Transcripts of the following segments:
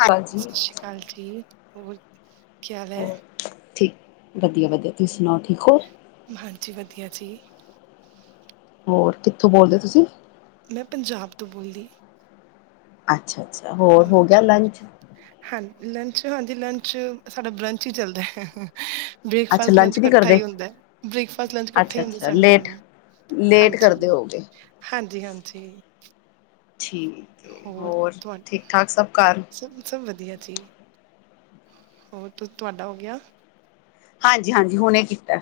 ਹਾਂਜੀ ਸਤਿ ਸ਼੍ਰੀ ਅਕਾਲ ਜੀ ਹੋਰ ਕੀ ਹਾਲ ਐ? ਹੋਰ ਠੀਕ ਵਧੀਆ-ਵਧੀਆ, ਤੁਸੀਂ ਸੁਣਾਓ? ਠੀਕ ਹੋ ਹਾਂਜੀ ਵਧੀਆ ਜੀ, ਹੋਰ ਕਿੱਥੋਂ ਬੋਲਦੇ ਔ ਤੁਸੀਂ? ਮੈਂ ਪੰਜਾਬ ਤੋਂ ਬੋਲਦੀ, ਅੱਛਾ-ਅੱਛਾ, ਹੋਰ ਹੋ ਗਿਆ ਲੰਚ? ਹਾਂ ਲੰਚ ਹਾਂਜੀ ਲੰਚ ਸਾਡਾ ਬਰੰਚ ਹੀ ਚੱਲਦਾ ਹੈ। ਅੱਛਾ ਬ੍ਰੇਕਫਾਸਟ ਲੰਚ ਨਹੀਂ ਇਕੱਠਾ ਕਰਦੇ ਹੀ ਹੁੰਦਾ ਹੈ ਬ੍ਰੇਕਫਾਸਟ ਲੰਚ ਇਕੱਠਾ ਅੱਛਾ ਹੀ ਹੁੰਦਾ ਅੱਛਾ ਸੰਡੇ ਲੇਟ ਨੂੰ, ਲੇਟ ਕਰਦੇ ਹੋਗੇ ਹਾਂਜੀ-ਹਾਂਜੀ-ਹਾਂਜੀ, ਠੀਕ, ਹੈ ਹੋਰ ਤੁਸੀ, ਠੀਕ ਠਾਕ ਸਭ ਘਰ ਸਭ ਸਭ ਵਧੀਆ ਜੀ ਹੋਰ ਤ ਤੁਹਾਡਾ ਹੋ ਗਿਆ? ਹਾਂਜੀ-ਹਾਂਜੀ ਹੁਣੇ ਕੀਤਾ।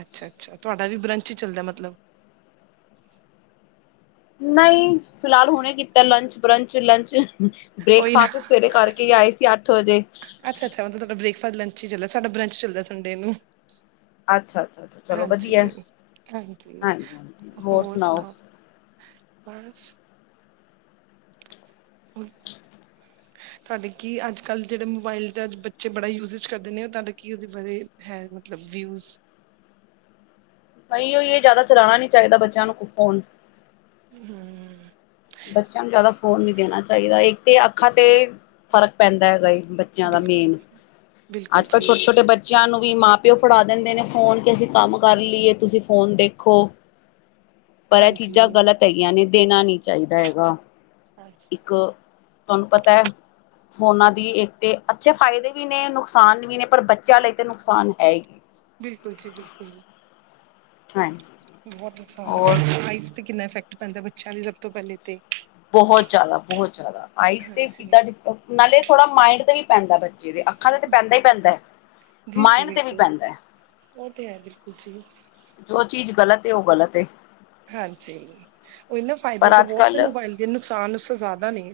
ਅੱਛਾ-ਅੱਛਾ ਤੁਹਾਡਾ ਵੀ ਬਰੰਚ ਹੀ ਚੱਲਦਾ ਮਤਲਬ ਨਹੀਂ ਫਿਲਹਾਲ ਹੁਣੇ ਕੀਤਾ ਲੰਚ ਬਰੰਚ ਲੰਚ, ਉਹੀ ਨਾ ਬ੍ਰੇਕਫਾਸਟ ਸਵੇਰੇ ਕਰਕੇ ਹੀ ਆਏ ਸੀ ਅੱਠ ਵਜੇ ਅੱਛਾ-ਅੱਛਾ ਮਤਲਬ ਤੁਹਾਡਾ ਬ੍ਰੇਕਫਾਸਟ ਲੰਚ ਹੀ ਚੱਲਦਾ ਸਾਡਾ ਬ੍ਰੰਚ ਚੱਲਦਾ ਸੰਡੇ ਨੂੰ, ਅੱਛਾ-ਅੱਛਾ-ਅੱਛਾ ਚਲੋ ਵਧੀਆ ਹਾਂਜੀ। ਹਾਂਜੀ, ਹਾਂਜੀ-ਹਾਂਜੀ, ਹੋਰ ਸੁਣਾਓ? ਹਰ ਹ [unintelligible] ਤੁਹਾਡੇ ਕਿ ਅੱਜ ਕੱਲ੍ਹ ਜਿਹੜੇ ਮੋਬਾਈਲ ਦਾ ਅੱਜ ਬੱਚੇ ਬੜਾ ਯੂਜੇਜ ਕਰਦੇ ਨੇ ਉਹ ਤੁਹਾਡਾ ਕਿ ਉਹਦੇ ਬਾਰੇ ਹੈ ਮਤਲਬ, ਵਿਊਜ਼ ਨਹੀਂ ਉਹਏ ਜ਼ਿਆਦਾ ਚਲਾਉਣਾ ਨੀ ਚਾਹੀਦਾ ਬੱਚਿਆਂ ਨੂੰ ਫੋਨ, ਹੂੰ, ਬੱਚਿਆਂ ਨੂੰ ਜ਼ਿਆਦਾ ਫੋਨ ਨੀ ਦੇਣਾ ਚਾਹੀਦਾ ਇੱਕ ਤੇ ਅੱਖਾਂ ਤੇ ਫ਼ਰਕ ਪੈਂਦਾ ਹੈਗਾ ਏ ਬੱਚਿਆਂ ਦਾ ਬਿਲਕੁਲ ਮੇਨ ਬਿਲਕੁਲ ਅੱਜ ਕੱਲ੍ਹ ਜੀ ਛੋਟੇ-ਛੋਟੇ ਬੱਚਿਆਂ ਨੂੰ ਮਾਂ ਪਿਓ ਫੜਾ ਦਿੰਦੇ ਨੇ ਫੋਨ ਕਿ ਅਸੀਂ ਕੰਮ ਕਰ ਲਈਏ ਤੁਸੀਂ ਫੋਨ ਦੇਖੋ ਪਰ ਇਹ ਚੀਜ਼ਾਂ ਹਾਂਜੀ ਗ਼ਲਤ ਹੈਗੀਆਂ ਨੇ ਦੇਣਾ ਨੀ ਚਾਹੀਦਾ ਹੈਗਾ। ਇੱਕ ਤੁਹਾਨੂੰ ਪਤਾ ਹੈ। ਉਹਨਾਂ ਦੀ ਇੱਕ ਤੇ ਅੱਛੇ ਫਾਇਦੇ ਵੀ ਨੇ ਨੁਕਸਾਨ ਵੀ ਨੇ ਪਰ ਬੱਚਿਆਂ ਲਈ ਤਾਂ ਨੁਕਸਾਨ ਹੈ ਹੀ ਬਿਲਕੁਲ ਜੀ ਬਿਲਕੁਲ ਹਾਜੀ ਬਹੁਤ ਨੁਕਸਾਨ ਆ ਤੇ ਕਿੰਨਾ ਇਫੈਕਟ ਪੈਂਦਾ ਬੱਚਿਆਂ ਸਭ ਤੋਂ ਪਹਿਲੇ ਤੇ ਬਹੁਤ ਜ਼ਿਆਦਾ ਬਹੁਤ ਜ਼ਿਆਦਾ ਆਈਸ ਤੇ ਸਿੱਧ ਹਾਂਜੀ ਡਿਟ ਨਾਲੇ ਥੋੜਾ ਮਾਇੰਡ ਤੇ ਵੀ ਪੈਂਦਾ ਜਿਦੇ ਅੱਖਾਂ ਤੇ ਤੇ ਪੈਂਦਾ ਹੀ ਪੈਂਦਾ ਹੈ ਜੀ ਜੀ ਮਾਇਡ ਤੇ ਵੀ ਬਿਲਕੁਲ ਪੈਂਦਾ ਹੈ ਉਹ ਤੇ ਹੈ ਬਿਲਕੁਲ ਜੀ ਜੋ ਚੀਜ਼ ਗ਼ਲਤ ਹੈ ਉਹ ਗ਼ਲਤ ਹੈ। ਹਾਂਜੀ ਉਹ ਨਾ ਫਾਇਦੇ ਪਰ ਤੇ ਅੱਜ ਬਹੁਤ ਹੈ ਕੱਲ੍ਹ ਮੋਬਾਇਲ ਦੇ ਨੁਕਸਾਨ ਉਸ ਜ਼ਿਆਦਾ ਨੇਂ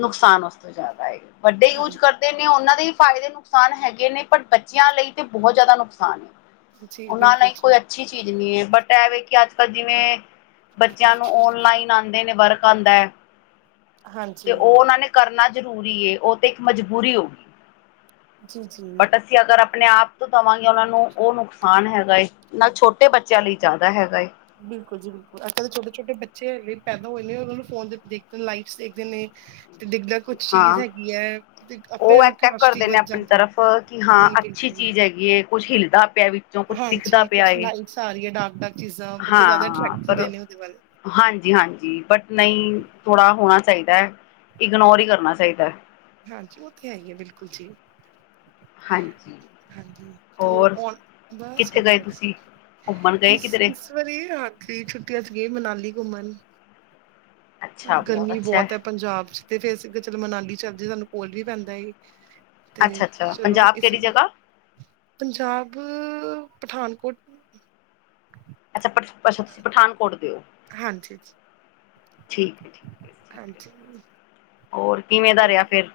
ਨੁਕਸਾਨ ਉਸ ਤੋਂ ਜ਼ਿਆਦਾ ਹੈ ਵੱਡੇ ਯੂਜ ਹਾਂਜੀ ਕਰਦੇ ਨੇ ਉਹਨਾਂ ਦੇ ਹੀ ਫਾਇਦੇ ਨੇ ਨੁਕਸਾਨ ਹੈਗੇ ਨੇ ਪਰ ਬੱਚਿਆਂ ਲਈ ਤੇ ਬਹੁਤ ਜ਼ਿਆਦਾ ਨੁਕਸਾਨ ਜੀ ਉਹਨਾਂ ਬਿਲਕੁਲ ਲਈ ਜੀ ਕੋਈ ਅੱਛੀ ਚੀਜ਼ ਨਹੀਂ ਹੈ ਬਟ ਇਹਵੇ ਕਿ ਅੱਜ ਕੱਲ੍ਹ ਜਿਵੇਂ ਬੱਚਿਆਂ ਨੂੰ ਔਨਲਾਈਨ ਆਉਂਦੇ ਨੇ ਵਰਕ ਆਦਾ ਹੈ। ਤੇ ਹਾਂਜੀ ਉਹ ਉਹਨਾਂ ਨੇ ਕਰਨਾ ਜ਼ਰੂਰੀ ਉਹ ਤੇ ਇੱਕ ਮਜਬੂਰੀ ਹੋਗੀ ਜੀ ਜੀ ਬਟ ਅਸੀ ਅਗਰ ਆਪਾਂ ਆਪਣੇ ਆਪ ਤੋਂ ਦੇਵਾਂਗੇ ਉਹਨਾਂ ਨੂੰ ਉਹ ਨੁਕਸਾਨ ਹੈਗਾ ਏ ਨਾਲ ਛੋਟੇ ਬੱਚਿਆਂ ਲਈ ਜ਼ਿਆਦਾ ਹੈਗਾ ਏ ਬਿਲਕੁਲ ਜੀ ਬਿਲਕੁਲ ਅੱਜ ਕੱਲ ਦੇ ਛੋਟੇ-ਛੋਟੇ ਬੱਚੇ ਪੈਦਾ ਹੋਏ ਨੇ ਉਹਨਾਂ ਨੂੰ ਫੋਨ ਦੇ ਦੇਖਦੇ ਲਾਈਟਸ ਦੇਖਦੇ ਨੇ ਤੇ ਡਿੱਗਦਾ ਕੁਛ ਚੀਜ਼ ਹਾਂ ਹੈਗੀ ਹੈ ਤੇ ਆਪੇ ਉਹ ਅਟੈਕ ਇਨਟਰਾਸਟ ਕਰਦੇ ਨੇ ਵੱਧ ਆਪਣੀ ਜਾਂਦੀ ਹੈ ਤਰਫ ਕਿ ਹਾਂ ਜੀ ਅੱਛੀ ਬਿਲਕੁਲ ਚੀਜ਼ ਹੈਗੀ ਏ ਕੁੱਝ ਹਿਲਦਾ ਪਿਆ ਵਿੱਚੋਂ ਕੁਛ ਦਿਖਦਾ ਹਾਂਜੀ ਪਿਆ ਕੁਛ ਲਾਈਟਸ ਆ ਰਹੀ ਹੈ ਡਾਰਕ ਡਾਰਕ ਚੀਜ਼ਾਂ ਬੱਚੇ ਜ਼ਿਆਦਾ ਹਾਂ ਅਟਰੈਕਟ ਹੁੰਦੇ ਪਰ, ਨੇ ਉਹਦੇ ਵੱਲ ਹਾਂਜੀ-ਹਾਂਜੀ, ਬਟ ਨਹੀਂ ਥੋੜ੍ਹਾ ਹੋਣਾ ਚਾਹੀਦਾ ਇਗਨੋਰ ਹੀ ਕਰਨਾ ਚਾਹੀਦਾ ਹਾਂਜੀ, ਉਹ ਤੇ ਹੈ ਹੀ ਹੈ। ਬਿਲਕੁਲ ਜੀ ਹਾਂਜੀ ਹਾਂਜੀ ਤੇ ਹੋਰ ਕੋਲ, ਬਸ ਕਿੱਥੇ ਗਏ ਵਧੀਆ ਤੁਸੀਂ ਘੁੰਮਣ ਗਏ ਇਸ ਕਿਧਰੇ -ਇਸ ਵਾਰੀ ਆਖੀਰ ਛੁੱਟੀਆਂ ਚ ਗਈ ਮਨਾਲੀ ਘੁੰਮਣ ਗਰਮੀ ਬਹੁਤ ਹੈ ਪੰਜਾਬ ਚ ਤੇ, ਫਿਰ ਚਲ ਮਨਾਲੀ ਚਲਦੀ, ਸਾਨੂੰ ਕੋਲ ਵੀ ਪੈਂਦਾ ਸੀ ਅੱਛਾ-ਅੱਛਾ, ਪੰਜਾਬ ਕਿਹੜੀ ਜਗ੍ਹਾ? ਪੰਜਾਬ, ਪਠਾਨਕੋਟ ਅੱਛਾ ਪ ਅੱਛਾ, ਤੁਸੀਂ ਪਠਾਨਕੋਟ ਦੇ ਹੋ ਹਾਂਜੀ ਜੀ ਠੀਕ ਹੈ ਠੀਕ ਹੈ ਠੀਕ ਹੈ ਹਾਂਜੀ ਹੋਰ ਕਿਵੇਂ ਦਾ ਰਿਹਾ ਫਿਰ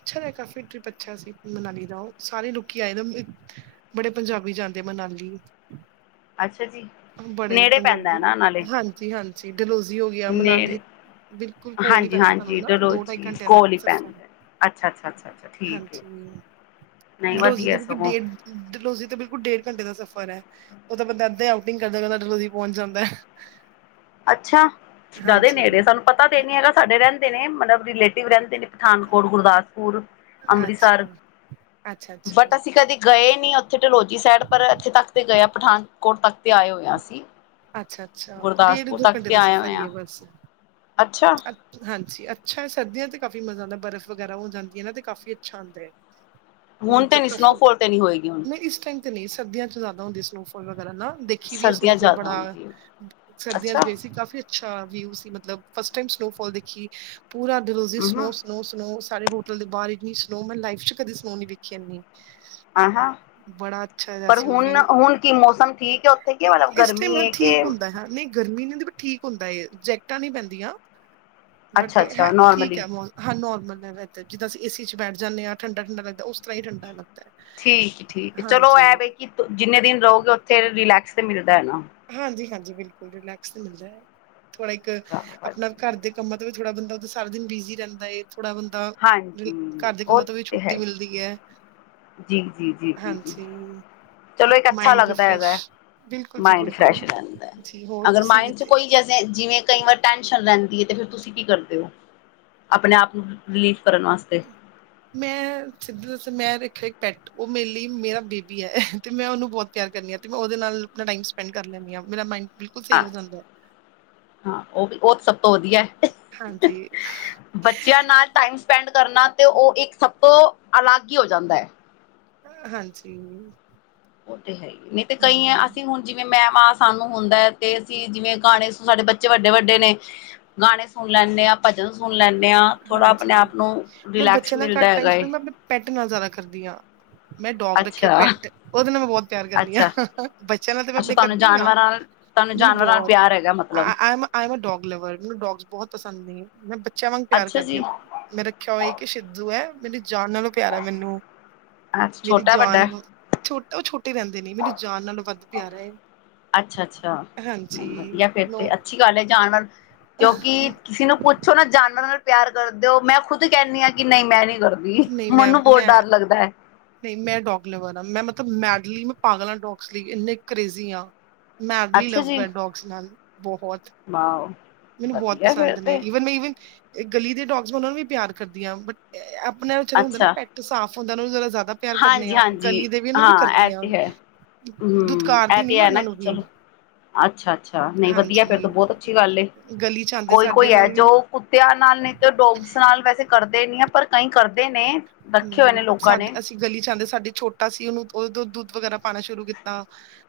ਅੱਛਾ ਰਿਹਾ ਕਾਫ਼ੀ ਟ੍ਰਿਪ ਅੱਛਾ ਸੀ, ਮਨਾਲੀ ਦਾ ਉਹ ਸਾਰੇ ਲੋਕੀ ਆਏ ਦੇ, ਬੜੇ ਪੰਜਾਬੀ ਜਾਂਦੇ ਅੱਛਾ ਜੀ ਬੜੇ ਨੇੜੇ ਪੰਜਾਬੀ, ਹਾਂਜੀ-ਹਾਂਜੀ ਨੇੜ ਬਿਲਕੁਲ ਕੋਲ ਹੀ ਪੈਂਦਾ ਸਾਨੂੰ ਹਾਂਜੀ-ਹਾਂਜੀ, ਨਾ ਦੋ ਢਾਈ ਡਲਹੋਜ਼ੀ ਘੰਟਿਆਂ ਦਾ ਕੋਲ ਈ ਸਫ਼ਰ ਪੈਂਦਾ, ਅੱਛਾ-ਅੱਛਾ ਠੀਕ ਹੈ। ਡਲੋਹਜ਼ੀ ਦੇ ਬਿਲਕੁਲ, ਡੇਢ ਡਲੋਹਜ਼ੀ ਤੇ ਬਿਲਕੁਲ ਡੇਢ ਘੰਟੇ ਦਾ ਸਫ਼ਰ ਉਹ ਤਾਂ ਬੰਦਾ ਏਦਾਂ ਹੀ, ਆਉਟਿੰਗ ਕਰਦਾ ਕਰਦਾ ਡਲੋਹਜ਼ੀ ਪਹੁੰਚ ਜਾਂਦਾ ਅੱਛਾ ਜ਼ਿਆਦੇ ਹਾਂਜੀ ਨੇੜੇ ਸਾਨੂੰ ਪਤਾ ਤੇ ਨੀ ਹੈਗਾ, ਸਾਡੇ ਰਹਿੰਦੇ ਨੇ ਮਤਲਬ ਰਿਲੇਟਿਵ ਰਹਿੰਦੇ ਨੇ, ਪਠਾਨਕੋਟ ਗੁਰਦਾਸ ਅੱਛਾ ਅੰਮ੍ਰਿਤਸਰ ਅੱਛਾ ਅੱਛਾ ਬਟ ਅਸੀਂ ਕਦੇ ਗਏ ਨੀ ਇਥੇ ਡਲੋਹਜ਼ੀ ਜੀ ਸਾਈਡ ਪਰ ਇੱਥੇ ਤੱਕ ਤੇ ਗਏ, ਪਠਾਨਕੋਟ ਤੱਕ ਤੇ ਆਏ ਹੋਏ ਆ ਅਸੀਂ ਅੱਛਾ-ਅੱਛਾ, ਡੇਢ ਗੁਰਦਾਸਪੁਰ ਦੋ ਤੱਕ ਘੰਟੇ ਤੇ ਦਾ ਆਏ ਸਫ਼ਰ ਹੋਏ ਹੀ ਆ ਹੈ ਬਸ ਅੱਛਾ ਹਾਂਜੀ ਅੱਛਾ ਹੈ ਸਰਦੀਆਂ ਤੇ ਕਾਫੀ ਮਜ਼ਾ ਆਉਂਦਾ ਬਰਫ਼ ਵਗੈਰਾ ਹੋ ਜਾਂਦੀ ਹੈ ਨਾ ਤੇ, ਕਾਫ਼ੀ ਅੱਛਾ ਆਉਂਦਾ ਹੈ ਹੁਣ ਤੇ ਮਤਲਬ ਨੀ ਕਾਫੀ ਸਨੋਫਾਲ ਤੇ ਨਹੀਂ ਹੋਏਗੀ ਹੁਣ ਨਹੀਂ ਇਸ ਟਾਈਮ ਨਹੀਂ ਸਰਦੀਆਂ ਚ ਜ਼ਿਆਦਾ ਹੁੰਦੀ ਸਨੋਫਾਲ ਨਾ ਦੇਖੀ ਵੀ ਹੈ ਸਰਦੀਆਂ ਸਨੋਫਾਲ ਜ਼ਿਆਦਾ ਬੜਾ ਹੁੰਦੀ ਹੈ ਸਰਦੀਆਂ ਅੱਛਾ ਚ ਗਈ ਸੀ ਕਾਫ਼ੀ ਅੱਛਾ ਵਿਊ ਸੀ ਮਤਲਬ ਫਸਟ ਟਾਈਮ ਸਨੋਅਫਾਲ ਦੇਖੀ, ਪੂਰਾ ਦਿਲ ਸੀ ਹੂੰ-ਹੂੰ ਸਨੋਅ, ਸਨੋਅ, ਸਨੋਅ, ਸ ਸਾਡੇ ਹੋਟਲ ਦੇ ਬਾਹਰ ਇਹਨੀ ਸਨੋਅ ਮੈਂ ਲਾਈਫ ਚ ਕਦੇ ਸਨੋ ਨਹੀਂ ਵੇਖੀ ਇਹਨੀ। ਆਹ ਹਾਂ। ਜਿਹਾ ਪਰ ਸੀ ਉਹ ਵਿਊ ਹੁਣ-ਹੁਣ ਕੀ ਮੌਸਮ ਠੀਕ ਹੈ ਉੱਥੇ ਕੀ ਮਤਲਬ ਇਸ ਟਾਈਮ ਗਰਮੀ ਹੈ ਕਿ ਠੀਕ ਹੁੰਦਾ ਹੈ ਨਹੀਂ ਗਰਮੀ ਨਹੀਂ ਠੀਕ ਹੁੰਦਾ ਏ ਜੈਕਟਾਂ ਨੀ ਪੈਂਦੀਆਂ ਅੱਛਾ ਬਟ ਅੱਛਾ ਠੀਕ ਨੋਰਮਲੀ ਹੈ ਜਿੱਦਾਂ ਅਸੀ ਏਸੀ ਚ ਬੈਠ ਜਾਂਦੇ ਹਾਂ, ਠੰਡਾ-ਠੰਡਾ ਲੱਗਦਾ ਦਾ ਉਸ ਤਰ੍ਹਾਂ ਹੀ ਠੰਡਾ ਠੀਕ-ਠੀਕ, ਹੈ ਚਲੋ ਹਾਂਜੀ ਐਵੇ ਕਿ ਜਿੰਨੇ ਦਿਨ ਰਹੋਗੇ ਉੱਥੇ ਰਿਲੈਕਸ ਤੇ ਮਿਲਦਾ ਹੈ ਨਾ। ਹਾਂਜੀ- ਹਾਂਜੀ, ਬਿਲਕੁਲ ਰਿਲੈਕਸ ਤੇ ਮਿਲਦਾ ਹੈ। ਥੋੜ੍ਹਾ ਇੱਕ ਆਪਣਾ ਘਰ ਦੇ ਕੰਮਾਂ ਤੋਂ ਥੋੜਾ ਬੰਦਾ ਉਦੋਂ ਸਾਰਾ ਦਿਨ ਬਿਜ਼ੀ ਰਹਿੰਦਾ ਏ। ਥੋੜਾ ਬੰਦਾ, ਹਾਂਜੀ ਘਰ ਦੇ ਉਹ ਕੰਮਾਂ ਤੋਂ ਵੀ ਤੇ ਛੁੱਟੀ ਹੈ ਮਿਲਦੀ ਹੈ। ਜੀ, ਜੀ, ਜੀ, ਜੀ, ਜੀ, ਹਾਂਜੀ ਚਲੋ ਇੱਕ ਅੱਛਾ ਮਾਇੰਡ ਵੀ ਲੱਗਦਾ ਹੈਗਾ ਫਰੈਸ਼ ਹੈ ਬਿਲਕੁਲ ਜੀ ਮਾਈੰਡ। ਬਿਲਕੁਲ ਜੀ ਹੋਰ ਅਗਰ ਤੁਸੀਂ ਮਾਇੰਡ ਚ ਕਿੱਥੇ ਕੋਈ ਜੈਸੇ, ਜਿਵੇਂ ਕਈ ਵਾਰ ਟੈਂਨਸ਼ਨ ਰਹਿੰਦੀ ਹੈ, ਤੇ ਫਿਰ ਤੁਸੀਂ ਕੀ ਕਰਦੇ ਹੋ। ਆਪਣੇ ਆਪ ਨੂੰ ਰਿਲੀਫ ਕਰਨ ਵਾਸਤੇ ਮੈਂ ਸਿੱਧੂ ਤੇ ਮੈਂ ਰੱਖਿਆ ਇੱਕ ਪੈੱਟ ਉਹ ਮੇਰੇ ਲਈ ਮੇਰਾ ਬੇਬੀ ਹੈ ਤੇ ਮੈਂ ਉਹਨੂੰ ਬਹੁਤ ਪਿਆਰ ਕਰਨੀ ਆ ਤੇ, ਮੈਂ ਉਹਦੇ ਨਾਲ ਆਪਣਾ ਟਾਈਮ ਸਪੈਂਡ ਕਰ ਲੈਂਦੀ ਹਾਂ ਮੇਰਾ ਮਾਈੰਡ। ਹਾਂ, ਉਹ ਵੀ ਉਹ ਤੇ ਸਭ ਤੋਂ ਵਧੀਆ। ਹਾਂਜੀ ਬੱਚਿਆਂ ਨਾਲ ਟਾਈਮ ਸਪੈਂਡ। ਕਰਨਾ ਤੇ, ਉਹ ਇੱਕ ਸਭ ਤੋਂ ਅਲੱਗ ਹੀ ਹੋ ਜਾਂਦਾ ਹੈ। ਹਾਂਜੀ। ਉਹ ਤੇ ਹੈ ਹੀ, ਨਹੀਂ ਤੇ ਕਈ ਹੈ ਹਮ ਅਸੀਂ ਹੁਣ ਜਿਵੇਂ ਮੈਂ ਮਾਂ ਸਾਨੂੰ ਹੁੰਦਾ ਤੇ, ਅਸੀਂ ਜਿਵੇਂ ਗਾਣੇ ਸਾਡੇ ਬੱਚੇ ਵੱਡੇ- ਵੱਡੇ ਨੇ ਗਾਣੇ ਸੁਣ ਲੈਣੇ। ਨਯਾ ਭਜਨ ਸੁਣ ਲੈਂਦੇ ਹਾਂ, ਥੋੜ੍ਹਾ ਆਪਣੇ ਹਾਂਜੀ ਆਪ ਨੂੰ ਮੈਂ ਰਿਲੈਕਸ ਬੱਚੇ ਨਾਲ ਮਿਲਦਾ ਘੱਟ ਟਾਈਮ ਹੈਗਾ ਏ। ਸਪੈਂਡ ਮੈਂ ਆਪਣੇ ਪੈਟ ਨਾਲ ਜ਼ਿਆਦਾ ਕਰਦੀਆਂ। ਮੈਂ ਡੋਗ ਰੱਖਿਆ ਅੱਛਾ, ਪੈਟ ਉਹਦੇ ਨਾਲ ਮੈਂ ਬਹੁਤ ਪਿਆਰ ਕਰੀ ਹਾਂ ਅੱਛਾ, ਬੱਚਿਆਂ ਨਾਲ ਤੇ ਮੈਂ ਅੱਛਾ ਆਪਣੇ ਤੁਹਾਨੂੰ ਕਰਦੀ ਹਾਂ। ਜਾਨਵਰਾਂ ਨਾਲ [unintelligible] ਤੁਹਾਨੂੰ ਮੈਂ ਜਾਨਵਰਾਂ ਨਾਲ ਪਿਆਰ ਹੈਗਾ ਮਤਲਬ ਬੱਚਿਆਂ ਵਾਂਗ ਪਿਆਰ ਅੱਛਾ ਕਰਦੀ ਜੀ ਹਾਂ ਮੈਂ ਰੱਖਿਆ ਹੋਇਆ ਕਿ ਸਿੱਧੂ ਹੈ। ਮੇਰੀ ਜਾਨ ਨਾਲੋਂ ਪਿਆਰ ਹੈ ਮੈਨੂੰ, ਅੱਛਾ ਮੇਰੀ ਛੋਟਾ ਜਾਨ ਵੱਡਾ ਛੋਟਾ ਉਹ ਛੋਟ ਰਹਿੰਦੇ ਨੇ ਮੈਨੂੰ ਜਾਣ ਨਾਲ ਵੱਧ ਪਿਆਰਾ ਹੈ। ਅੱਛਾ-ਅੱਛਾ ਹਾਂਜੀ ਨਹੀਂ ਵਧੀਆ ਫਿਰ ਨੋ ਤੇ ਅੱਛੀ ਗੱਲ ਹੈ ਜਾਨਵਰ ਕਿਉਂਕਿ ਨਹੀਂ ਤੁਸੀ ਨੂੰ ਪੁੱਛੋ ਨਾ ਜਾਨਵਰਾਂ ਨਾਲ ਪਿਆਰ ਕਰਦੇ ਹੋ, ਮੈਂ ਖੁਦ ਕਹਿੰਦੀ ਹਾਂ ਕਿ ਨਹੀਂ ਮੈਂ ਨੀ। ਕਰਦੀ। ਨਹੀਂ ਮੈਂਮ ਮੈਨੂੰ ਬਹੁਤ ਮੈਂ ਡਰ ਲੱਗਦਾ ਹੈ ਨਹੀਂ ਮੈਂ ਡੋਗ ਲਵਰ ਮੈਂ ਮਤਲਬ ਮੈ ਲੀ ਮੈਂ ਪਾਗਲਾਂ ਡੋਗਸ ਲਈ ਇੰਨੇ ਕਰੇਜ਼ੀ ਆ ਮੈਡਲੀ ਅੱਛਾ ਲਵ ਜੀ ਮੈਂ ਡੋਗਸ ਨਾਲ ਬਹੁਤ ਵਾਓ। ਮੈਨੂੰ ਬਹੁਤ ਵਧੀਆ ਫਿਰ ਪਸੰਦ ਨੇ ਤੇ ਈਵਨ ਗਲੀ ਦੇ ਡੋਗਸ ਉਹਨਾ ਨੂੰ ਵੀ ਪਿਆਰ ਕਰਦੀਆਂ ਬਟ ਆਪਣਿਆ ਵਿੱਚ ਹੁੰਦਾ ਨਾ ਅੱਛਾ ਪੈਂਟ ਸਾਫ਼ ਹੁੰਦਾ ਉਹ ਨੂੰ ਜ ਜ਼ਿਆਦਾ ਪਿਆਰ ਕਰਨੇ ਆਾਂ ਹਾਂਜੀ-ਹਾਂਜੀ ਗਲੀ ਦੇ ਵੀ ਨੂੰ ਵੀ ਹਾਂ ਇਹ ਕਰਦੀਆਂ। ਤੇ ਹੈ। ਹੂੰ ਦੁਤਕਾਰ ਇਹ ਦੀ ਨੀ ਤੇ ਮੈਂ ਹੈ ਨਾ ਉਹਨਾਂ ਨੂੰ ਕਿ ਵੀ। ਚਲੋ ਅੱਛਾ-ਅੱਛਾ ਨਹੀਂ ਵਧੀਆ ਫਿਰ ਹਾਂਜੀ ਤੋਂ ਬਹੁਤ ਅੱਛੀ ਗੱਲ ਏ। ਗਲੀ ਚ ਆਉਂਦੇ ਕੋਈ ਸਾਡੇ ਕੋਈ ਉਹਨਾਂ ਹੈ ਨੂੰ ਵੀ ਜੋ ਕੁੱਤਿਆਂ ਨਾਲ ਨਹੀਂ ਤੇ ਡੋਗਸ ਨਾਲ ਵੈਸੇ ਕਰਦਾ। ਪਰ ਕਈ ਕਰਦੇ ਨੇ। ਰੱਖੇ ਹੋਏ ਨੇ ਨਹੀਂ ਲੋਕਾਂ ਸਾਡੇ ਨੇ ਅਸੀਂ ਗਲੀ ਜਾਂਦੇ ਸਾਡੀ ਛੋਟਾ ਸੀ ਉਹਨੂੰ ਉਹ ਦੁੱਧ ਵਗੈਰਾ ਪਾਉਣਾ ਸ਼ੁਰੂ ਕੀਤਾ।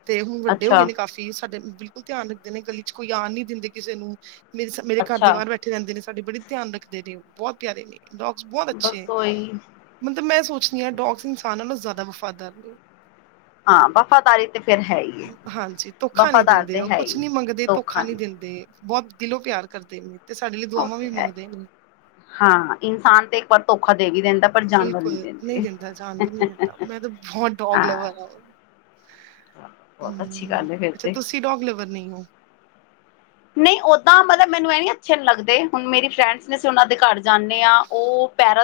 ਤੇ ਹੁਣ ਵੱਡੇ ਹੋ ਗਏ ਨੇ ਕਾਫ਼ੀ ਸਾਡੇ ਬਿਲਕੁਲ ਧਿਆਨ ਰੱਖਦੇ ਨੇ ਗਲੀ ਚ ਕੋਈ ਆ ਨੀ ਦਿੰਦੇ ਕਿਸੇ ਨੂੰ। ਮੇਰੇ ਮੇਰੇ ਘਰ ਦੇ ਅੱਛਾ-ਅੱਛਾ ਬਾਹਰ ਬੈਠੇ ਰਹਿੰਦੇ ਨੇ ਸਾਡੇ ਬੜੀ ਧਿਆਨ ਰੱਖਦੇ ਨੇ ਬਹੁਤ ਪਿਆਰੇ ਨੇ। ਡੋਗਸ ਬਹੁਤ ਅੱਛੇ। ਬਸ ਉਹੀ ਮੈਂ ਸੋਚਦੀ ਹਾਂ ਡੋਗਸ ਇਨਸਾਨਾਂ ਨੂੰ ਜ਼ਿਆਦਾ ਵਫ਼ਾਦਾਰ ਨੇ। ਹਾਂ ਵਫ਼ਾਦਾਰੀ। ਤੇ ਫਿਰ ਹੈ ਹੀ ਹੈ ਹਾਂਜੀ ਧੋਖਾ ਨੀ ਵਫ਼ਾਦਾਰ ਦਿੰਦੇ ਤੇ ਉਹ ਹੈ ਹੀ ਕੁਛ ਨੀ ਮੰਗਦੇ ਧੋਖਾ ਨੀ ਦਿੰਦੇ। ਬੋਤ ਦਿਲੋਂ ਪਿਆਰ ਕਰਦੇ ਨੇੇ। ਉਹ ਤੇ ਹੈ ਹਾਂ ਇਨਸਾਨ ਤੇ ਏਕ ਵਾਰ ਧੋਖਾ ਦੇ ਵੀ ਦਿੰਦਾ ਐ। ਬਿਲਕੁਲ ਨਹੀਂ ਦਿੰਦਾ ਜਾਨ ਵੀ ਨਈ ਦਿੰਦਾ ਮੈਂ ਤੇ ਬਹੋਤ ਡੋਗ ਹਾਂ ਲਵਰ ਆ। ਬਹੁਤ ਅੱਛੀ ਹੂੰ ਗੱਲ ਹੈ ਫਿਰ ਅੱਛਾ ਤੇ ਤੁਸੀਂ ਡੋਗ ਲਵਰ ਨਹੀਂ ਹੋ? ਨਹੀਂ ਓਦਾਂ ਪੈਰਾਂ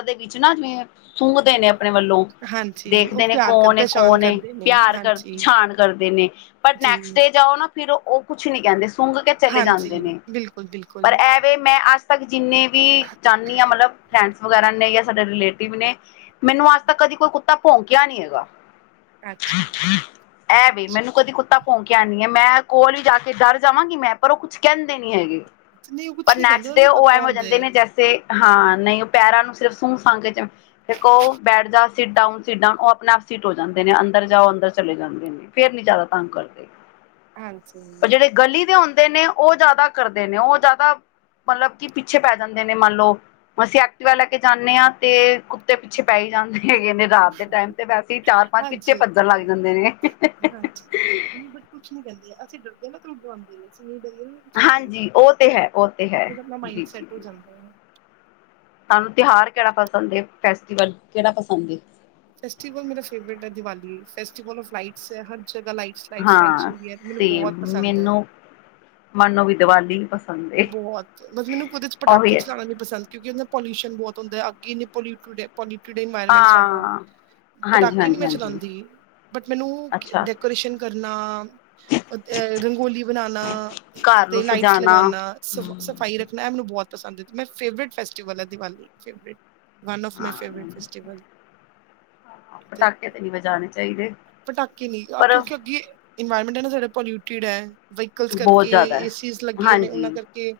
ਦੇ ਵਿੱਚ ਨਾ ਜਿਵੇਂ ਸੁੰਘਦੇ ਨੇ। ਆਪਨੇ ਵੱਲੋਂ ਹਾਂਜੀ ਉਹ ਦੇਖਦੇ ਨੇ ਪਿਆਰ ਕਰ ਕੌਣ ਏ ਪਹਿਚਾਣ ਕੌਣ ਏ ਕਰਦੇ ਨੇ ਪਿਆਰ ਕਰ ਹਾਂਜੀ ਪਛਾਣ ਕਰਦੇ ਨੇ ਪਰ ਜੀ ਨੈਕਸਟ ਡੇ ਜਾਓ ਨਾ ਫਿਰ ਓਹ ਕੁਛ ਨੀ ਕਹਿੰਦੇ ਸੁੰਘ ਕੇ ਚਲੇ ਹਾਂਜੀ ਜਾਂਦੇ ਨੇ ਬਿਲਕੁਲ ਬਿਲਕੁਲ ਪਰ ਐ ਵੇਂ ਮੈਂ ਅ ਜਿੰਨੇ ਵੀ ਚਾਨੀ ਆ ਮਤਲਬ ਫਰੈਂਡਸ ਵਗੈਰਾ ਨੇ ਸਾਡੇ ਰਿਲੇਟਿਵ ਨੇ, ਮੈਨੂੰ ਅੱਜ ਤੱਕ ਕਦੀ ਕੋਈ ਕੁੱਤਾ ਭੋਂਕਿਆ ਨੀ ਹੈਗਾ। ਅੱਛਾ ਇਹ ਵੇ ਮੈਨੂੰ ਕਦੀ ਕੁੱਤਾ ਭੋਂਕਿਆ ਨੀ ਐ ਮੈਂ ਕੋਲ ਜਾ ਕੇ ਡਰ ਜਾਵਾਂਗੀ ਮੈਂ ਪਰ ਉਹ ਕੁਛ ਕਹਿੰਦੇ ਨੀ ਹੈਗੇ। ਅੱਛਾ, ਨਹੀਂ ਉਹ ਪਰ ਕੁਛ ਨੀ ਕਹਿੰਦੇ ਨੈਕਸਟ ਡੇ ਉਹਨੂੰ ਓਹ ਪਤਾ ਐ ਹੋ ਹੁੰਦਾ ਜਾਂਦੇ ਏ ਨੇ ਜੈਸੇ ਹਾਂ ਨਹੀਂ ਉਹ ਪੈਰਾਂ ਨੂੰ ਸਿਰਫ ਸੂੰਹ ਸਾਂ ਕੇ ਚ ਫ ਉਹ ਬੈਠ ਜਾ ਸੀ ਡਾਊਨ ਸ ਡਾਊਨ ਉਹ ਆਪਣੇ ਆਪ ਸੀਟ ਹੋ ਜਾਂਦੇ ਨੇ ਅੰਦਰ ਜਾਓ ਅੰਦਰ ਚਲੇ ਜਾਂਦੇ ਨੇ ਫੇਰ ਨੀ ਜ਼ਿਆਦਾ ਤੰਗ ਕਰਦੇ ਪਰ ਹਾਂਜੀ ਜਿਹੜੇ ਗਲੀ ਦੇ ਹੁੰਦੇ ਨੇ ਉਹ ਜ਼ਿਆਦਾ ਕਰਦੇ ਨੇ ਉਹ ਜ਼ਿਆਦਾ ਮਤਲਬ ਕਿ ਪਿੱਛੇ ਪੈ ਜਾਂਦੇ ਨੇ ਮੰਨ ਲਓ ਅਸੀਂ ਐਕਟਿਵਾ ਲੈ ਕੇ ਜਾਂਦੇ ਹਾਂ ਤੇ ਕੁੱਤੇ ਪਿੱਛੇ ਪੈ ਹੀ ਜਾਂਦੇ ਹੈਗੇ ਨੇ ਰਾਤ ਦੇ ਟਾਈਮ ਤੇ ਵੈਸੇ ਹੀ ਚਾਰ ਪੰਜ ਪਿੱੱਚੇ ਹਾਂਜੀ ਉਹ ਤੇ ਪੱਧਰ ਲੱਗ ਹੈ ਜਾਂਦੇ ਨੇ ਹਾਂਜੀ ਉਹ ਤੇ ਨਹੀਂ ਬਟ ਕੁਛ ਨੀ ਕਹਿੰਦੇ ਅਸੀਂ ਡਰਦੇ ਨਾ ਤੈੂੰ ਡੁਵਾਉਂਦੇ ਨੇ ਸੀ ਹਾਂਜੀ ਉਹ ਤੇ ਹੈ ਉਹ ਤੇ ਹੈ ਬਸ ਆਪਣਾ ਮਾਇੰਡ ਜੀ ਜੀ ਸੈਟ ਹੋ ਜੀ ਜਾਂਦਾ ਹੈ ਸਾਨੂੰ ਤਿਉਹਾਰ ਕਿਹੜਾ ਪਸੰਦ ਫੈਸਟੀਵਲ ਕਿਹੜਾ ਪਸੰਦ ਫੈਸਟੀਵਲ ਮੇਰਾ ਫੇਵਰੇਟ ਹੈ ਦੀਵਾਲੀ ਫੈਸਟੀਵਲ ਫ ਲਾਈਟਸ ਹੈ ਹਰ ਜਗਾ ਲਾਈ ਸਲਾ ਸਲਾਈਟਸ ਹਾਂ ਹੁੰਦੀਆਂ ਮੈਨੂੰ ਬਹੁਤ ਪਸੰਦ ਹੈ ਮੰਨੋ ਵੀ ਦੀਵਾਲੀ ਬ ਬਹੁਤ ਮਤਲਬ ਮੈਨੂੰ ਕੁਦੇ ਚ ਪਟਾਕੇ ਹੈ ਚਲਾਉਣਾ ਵੀ ਪਸੰਦ ਕਿਉਂਕਿ ਉਹ ਪੋਲਿਊਸ਼ਨ ਬਹੁਤ ਹੁੰਦਾ ਹੈ ਅੱਗੇ ਇੰ ਪੋਡ ਇਨਵਾਰਮੈਂਟ ਸਾਡਾ ਹਾਂ ਹਾਂਜੀ ਪਟਾਕੇ ਨੀ ਹਾਂਜੀ ਮੈਂ ਹਾਂਜੀ ਚਲਾਉਂਦੀ ਬਟ ਮੈਨੂੰ ਅੱਛਾ ਡੈਕੋਰੇਸ਼ਨ ਕਰਨਾ ਰੰਗੋਲੀ ਬਣਾਣਾ ਘਰ ਨੂੰ ਸਜਾਣਾ ਸਫ਼ਾਈ ਰੱਖਣਾ ਮੈਨੂੰ ਬਹੁਤ ਪਸੰਦ ਹੈ ਮੇਰਾ ਫੇਵਰੇਟ ਫੈਸਟੀਵਲ ਹੈ ਦਿਵਾਲੀ ਵਨ ਔਫ ਮਾਈ ਹਾਂ ਫੇਵਰੇਟ ਫੈਸਟੀਵਲ ਪਟਾਕੇ ਤੇ ਨਹੀਂ ਵਜਾਣੇ ਚਾਹੀਦੇ ਪਟਾਕੇ ਨੀ ਪਰ ਕਿਉਂਕਿ ਅੱਗੇ ਇਨਵਾਇਰਮੈਂਟ ਸਾਡਾ ਪੋਲਿਟਡ ਹੈ ਵਹੀਕਲ ਬਹੁਤ ਕਰਕੇ ਜ਼ਿਆਦਾ ਏ ਹੈ ਨੇ ਹਾਂਜੀ ਉਹਨਾਂ ਕਰਕੇ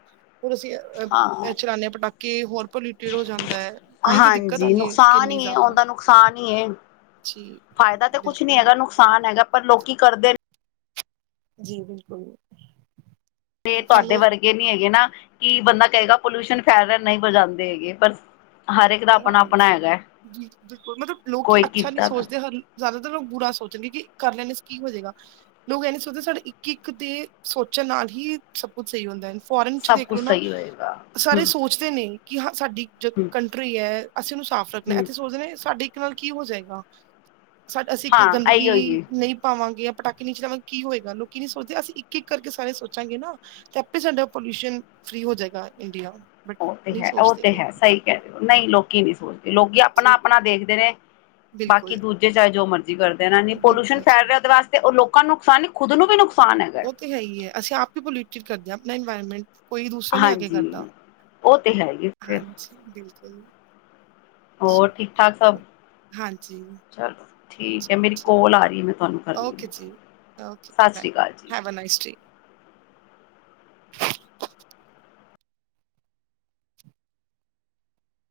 ਹੋਰ ਅਸੀਂ ਹਾਂ ਅ ਚਲਾਾਨੇ ਪਟਾਕੇ ਹੋਰ ਪੋਲਿਊਟਿਡ ਹੋ ਜਾਂਦਾ ਹੈ ਤਾਂ ਹੀ ਤਾਂ ਦਿੱਕਤ ਹਾਂਜੀ ਆਉਂਦੀ ਹੈ ਨੁਕਸਾਨ ਕਿੰਨੀ ਜ਼ਿਆਦਾ ਜੀ ਫ਼ਾਇਦਾ ਤਾਂ ਕੁਛ ਨੀ ਬਿਲਕੁਲ ਹੈਗਾ ਨੁਕਸਾਨ ਹੈਗਾ ਪਰ ਲੋਕੀ ਕਰਦੇ ਨੇ ਜੀ ਬਿਲਕੁਲ। ਤੇ ਤੁਹਾਡੇ ਸਾਨੂੰ ਵਰਗੇ ਨਹੀਂ ਹੈਗੇ ਨਾ। ਕਿ ਬੰਦਾ ਕਹੇਗਾ ਪੋਲਿਊਸ਼ਨ ਫੈਲ ਰਿਹਾ ਨਹੀਂ ਵਜਾਂਦੇ ਹੈਗੇ ਪਰ ਹਰ ਇੱਕ ਦਾ ਆਪਣਾ ਆਪਣਾ ਹਾਂਜੀ ਹੈਗਾ ਜੀ ਬਿਲਕੁਲ ਮਤਲਬ ਲੋਕੀ ਕੋਈ ਅੱਛਾ ਨਹੀ ਕੀਤਾ ਤਾਂ ਸੋਚਦੇ ਹਨ। ਜ਼ਿਆਦਾ ਤਰ, ਲੋਕ ਬੁਰਾ ਸੋਚਣਗੇ ਕਿ, ਕਰ ਲੈਂਦੇ ਕੀ ਹੋਜੇਗਾ, ਲੋਕ ਇਹ ਨੀ ਸੋਚਦੇ ਸਾਡੇ ਇੱਕ ਇੱਕ ਦੇ ਸੋਚ ਨਾ ਕਿ ਸਭ ਕੁਝ ਹੀ ਸਭ ਕੁਝ ਸਹੀ ਹੁੰਦਾ ਹੈ ਫੋਰਨ ਚ ਸਭ ਕੁਛ ਦੇਖਲੋ ਨਾ ਸਹੀ ਹੋਏਗਾ ਸਾਰੇ ਹਮ ਸੋਚਦੇ ਨੇ ਕਿ ਹਾਂ, ਸਾਡੀ ਜੋ ਹਮ ਕੰਟਰੀ ਹੈ ਅਸੀਂ ਉਹਨੂੰ ਸਾਫ਼ ਰੱਖਣਾ, ਹਮ ਇੱਥੇ ਸੋਚਦੇ ਨੇ ਸਾਡੀ ਨਾਲ ਕੀ ਹੋ ਜਾਏਗਾ, ਅਸੀਂ ਇੱਕ ਹਾਂ ਗੰਦਗੀ ਆਈ ਹੋਈ ਨਹੀਂ, ਪਾਵਾਂਗੇ ਪਟਾਕੇ ਨੀ ਚਲਾਵਾ ਗੇ ਕੀ ਹੋਏਗਾ। ਲੋਕੀ ਨੀ ਸੋਚਦੇ ਅਸੀਂ ਇਕ ਇਕ ਕਰਕੇ ਸਾਰੇ ਸੋਚਾਂਗੇ ਨਾ ਤੇ, ਆਪੇ ਸਾਡਾ ਪੋਲਿਊਸ਼ਨ ਫ਼ਰੀ ਹੋ ਜਾਏਗਾ, ਇੰਡੀਆ ਬਟ ਔ ਤੇ ਨਹੀਂ ਹੈ। ਔ ਸੋਚਦੇ ਤੇ ਲੋਕ ਹੈ। ਸਹੀ ਕਹਿ ਰਹੇ ਔ ਨਹੀਂ ਲੋਕੀ ਨਹੀਂ ਸੋਚਦੇ ਲੋਕੀ ਜੀ ਆਪਣਾ-ਆਪਣਾ ਦੇਖਦੇ ਨੇ। ਬਾਕੀ ਬਿਲਕੁਲ ਦੂਜੇ ਚਾਹੇ ਜੋ ਮਰਜ਼ੀ ਕਰਦੇ ਰੇਨ, ਇਹ ਪੋਲਿਊਸ਼ਨ ਬਿਲਕੁਲ ਫੈਲ ਜੀ ਰਿਹਾ, ਉਹਦੇ ਵਾਸਤੇ ਉਹ ਲੋਕ ਲੋਕਾ ਨੂੰ ਨੁਕਸਾਨ ਨੀ, ਖੁਦ ਨੂੰ ਵੀ ਨੁਕਸਾ ਉਹ ਤੇ ਹੈ ਹੀ ਹੈ ਅਸੀਂ ਆਪ ਹੀ ਪੋਲਿਊਟਡ ਕਰਦੇ ਹਾਂ ਆਪਣਾ ਇਨਵਾਇਰਮੈਂਟ ਕੋਈ ਦੂਸਰਾ ਨੀ ਆ ਕੇ ਹਾਂਜੀ ਕਰਦਾ। ਉਹ ਤੇ ਹੈ ਹੀ ਫਿਰ ਹਾਂਜੀ ਬਿਲਕੁਲ, ਹੋਰ ਚਲੋ ਠੀਕ ਠਾਕ ਸਭ, ਹਾਂਜੀ ਚਲੋ ਠੀਕ ਹੈ ਚਲੋ ਮੇਰੀ ਠੀਕ ਕੋਲ ਆ ਰਹੀ ਹੈ ਮੈਂ ਤੁਹਾਨੂੰ ਕਰਨੀ ਆ। ਓਕੇ ਜੀ okay have a night day